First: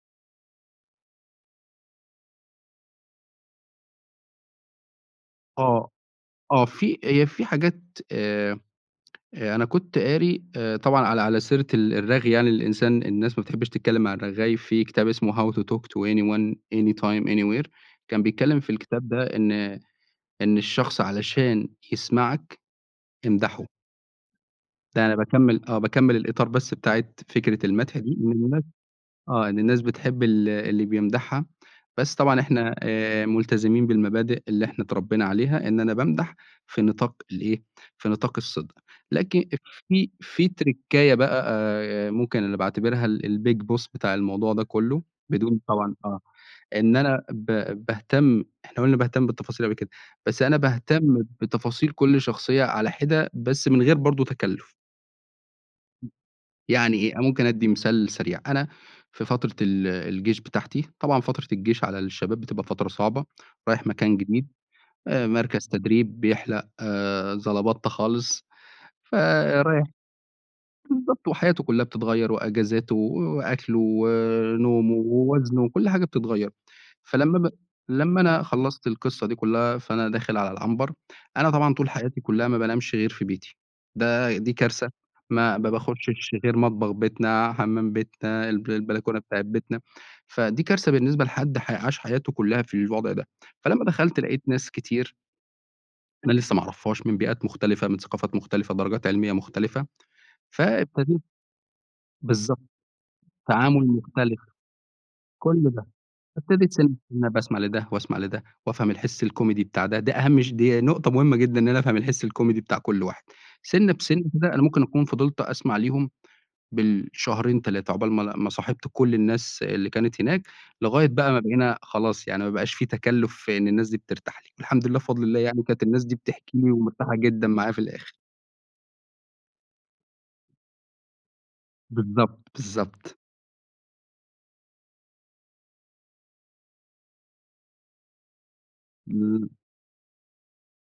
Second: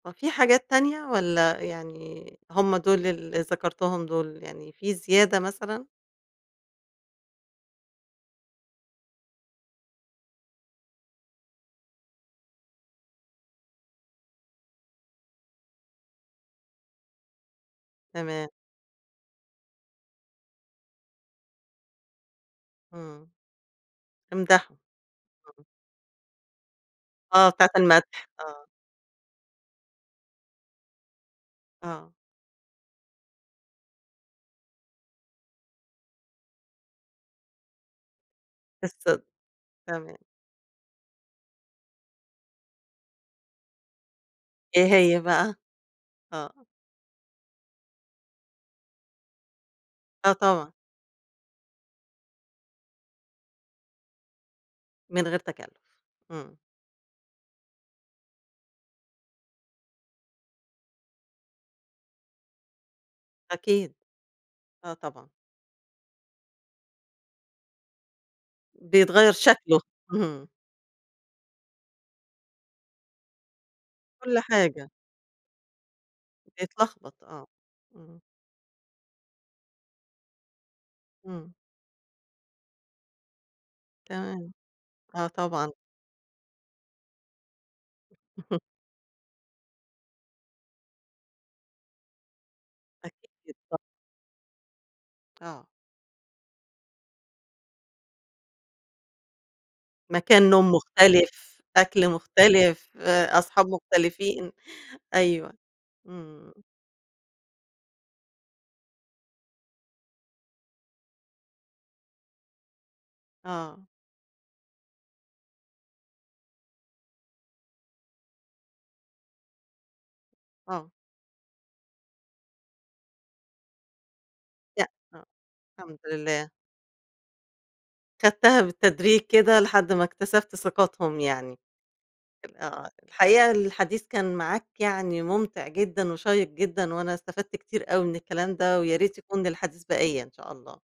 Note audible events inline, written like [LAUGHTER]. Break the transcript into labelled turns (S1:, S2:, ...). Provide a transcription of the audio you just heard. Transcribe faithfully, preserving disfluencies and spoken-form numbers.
S1: هو في حاجات تانية، والّا يعني هُم دُول اللي ذكرتهم دُول يعني، في زيادة مثلًا؟
S2: آه، آه في هي في حاجات آآ أ أنا كنت قاري آآ طبعًا على على سيرة ال الرغي يعني للإنسان الناس ما بتحبش تتكلم مع الرغّاي في كتاب اسمه how to talk to anyone any time anywhere كان
S1: تمام.
S2: بيتكلم في الكتاب ده إن إن الشخص علشان يسمعك،
S1: إمم.
S2: امدحه
S1: امدحه،
S2: ده أنا باكمّل
S1: اهم.
S2: آه باكمّل الإطار بس بتاعة
S1: آه،
S2: فكرة
S1: بتاعة
S2: المدح دي.
S1: المدح
S2: إن الناس
S1: آه.
S2: آه إن الناس بتحب ال اللي بيمدحها
S1: آه.
S2: بس طبعًا إحنا آآ ملتزمين بالمبادئ اللي إحنا اتربينا عليها إن أنا بامدح في نطاق الإيه في نطاق الصدق.
S1: الصدق،
S2: لكِ أف في
S1: تمام.
S2: في تركّاية بقى آآ آآ ممكن اللي باعتبرها ال الbig boss بتاع الموضوع ده
S1: إيه
S2: كلّه
S1: هي بقى؟
S2: بدون طبعًا آه
S1: آه.
S2: إن أنا ب باهتم إحنا قُلنا باهتم بالتفاصيل أوي كده،
S1: آه،
S2: بس أنا
S1: طبعًا.
S2: باهتم بتفاصيل كل شخصية على حِدا بس من غير برضه تكلّف.
S1: من غير تكلّف،
S2: امم،
S1: إمم.
S2: يعني إيه، أنا مُمكن ادّي مثال سريع، أنا في فترة ال الجيش بتاعتي طبعًا فترة الجيش على الشباب بتبقى فترة صعبة، رايح
S1: أكيد،
S2: مكان جديد
S1: آه
S2: آآ
S1: طبعًا.
S2: مركز تدريب بيحلق زلبطتة خالص
S1: بيتغيّر شكله،
S2: فرايح
S1: اهم.
S2: بالضبط وحياته كلّها بتتغيّر وإجازاته و وأكله
S1: كل حاجة.
S2: ونومه ووزنه وكل حاجة بتتغيّر
S1: بيتلخبط
S2: فلمّا
S1: آه،
S2: ب لمّا
S1: امم.
S2: أنا خلّصت القِصّة دي كلّها فأنا داخل على العنبر أنا
S1: إمم.
S2: طبعًا طول حياتي كلّها ما بانامش غير في بيتي ده دي
S1: تمام،
S2: كارثة
S1: آه
S2: ما ما
S1: طبعًا.
S2: باخشش غير مطبخ بيتنا حمام بيتنا
S1: [CHUCKLES]
S2: الب البلكونة بتاعة بيتنا فدي كارثة بالنسبة لحدّ ح عاش حياته كلّها في الوضع ده
S1: أكيد ط
S2: فلمّا دخلت لقيت ناس كتير
S1: آه.
S2: أنا لسه ما أعرفهاش من بيئات مختلفة، من ثقافات مختلفة، درجات علمية مختلفة،
S1: مكان نوم
S2: فإبتديت
S1: مختلف، أكل
S2: بالضبط،
S1: مختلف، آآ أصحاب
S2: تعامل مختلف،
S1: مُختلفين، أيوه،
S2: كل ده.
S1: إمم.
S2: إبتديت سِنّ سِنّه باسمع لدّه واسمع لدّه وافهم الحِس الكوميدي بتاع ده دي أهَم ش دي نقطة مُهمة جدًا إن أنا افهم الحِسّ الكوميدي بتاع كل واحد.
S1: آه.
S2: سِنّة بسِنّة كده أنا مُمكن أكون فضلت أسمع ليهم بالشهرين تلاتة عُقبال ما ل ما صاحِبت كل الناس اللي كانت هناك
S1: آه.
S2: لغاية بقى ما بقينا خلاص يعني ما بقاش في تكلّف في إن الناس دي بترتاح لي. الحمد
S1: لأ،
S2: لله بفضل الله يعني كانت
S1: الحمد
S2: الناس دي
S1: لله.
S2: بتحكي لي ومرتاحة جدًا معايا في الآخر.
S1: خدّتها بالتدريج كده، لحَدّ ما اكتسبت ثقتهم يعني أ
S2: بالضبط،
S1: آه
S2: بالضبط.
S1: الحقيقة الحديث كان معاك يعني، مُمتع جدًا وشيّق جدًا وأنا استفدت كتير أوي من الكلام ده، وياريت يكون
S2: ل
S1: للحديث بقيّة إن شاء الله.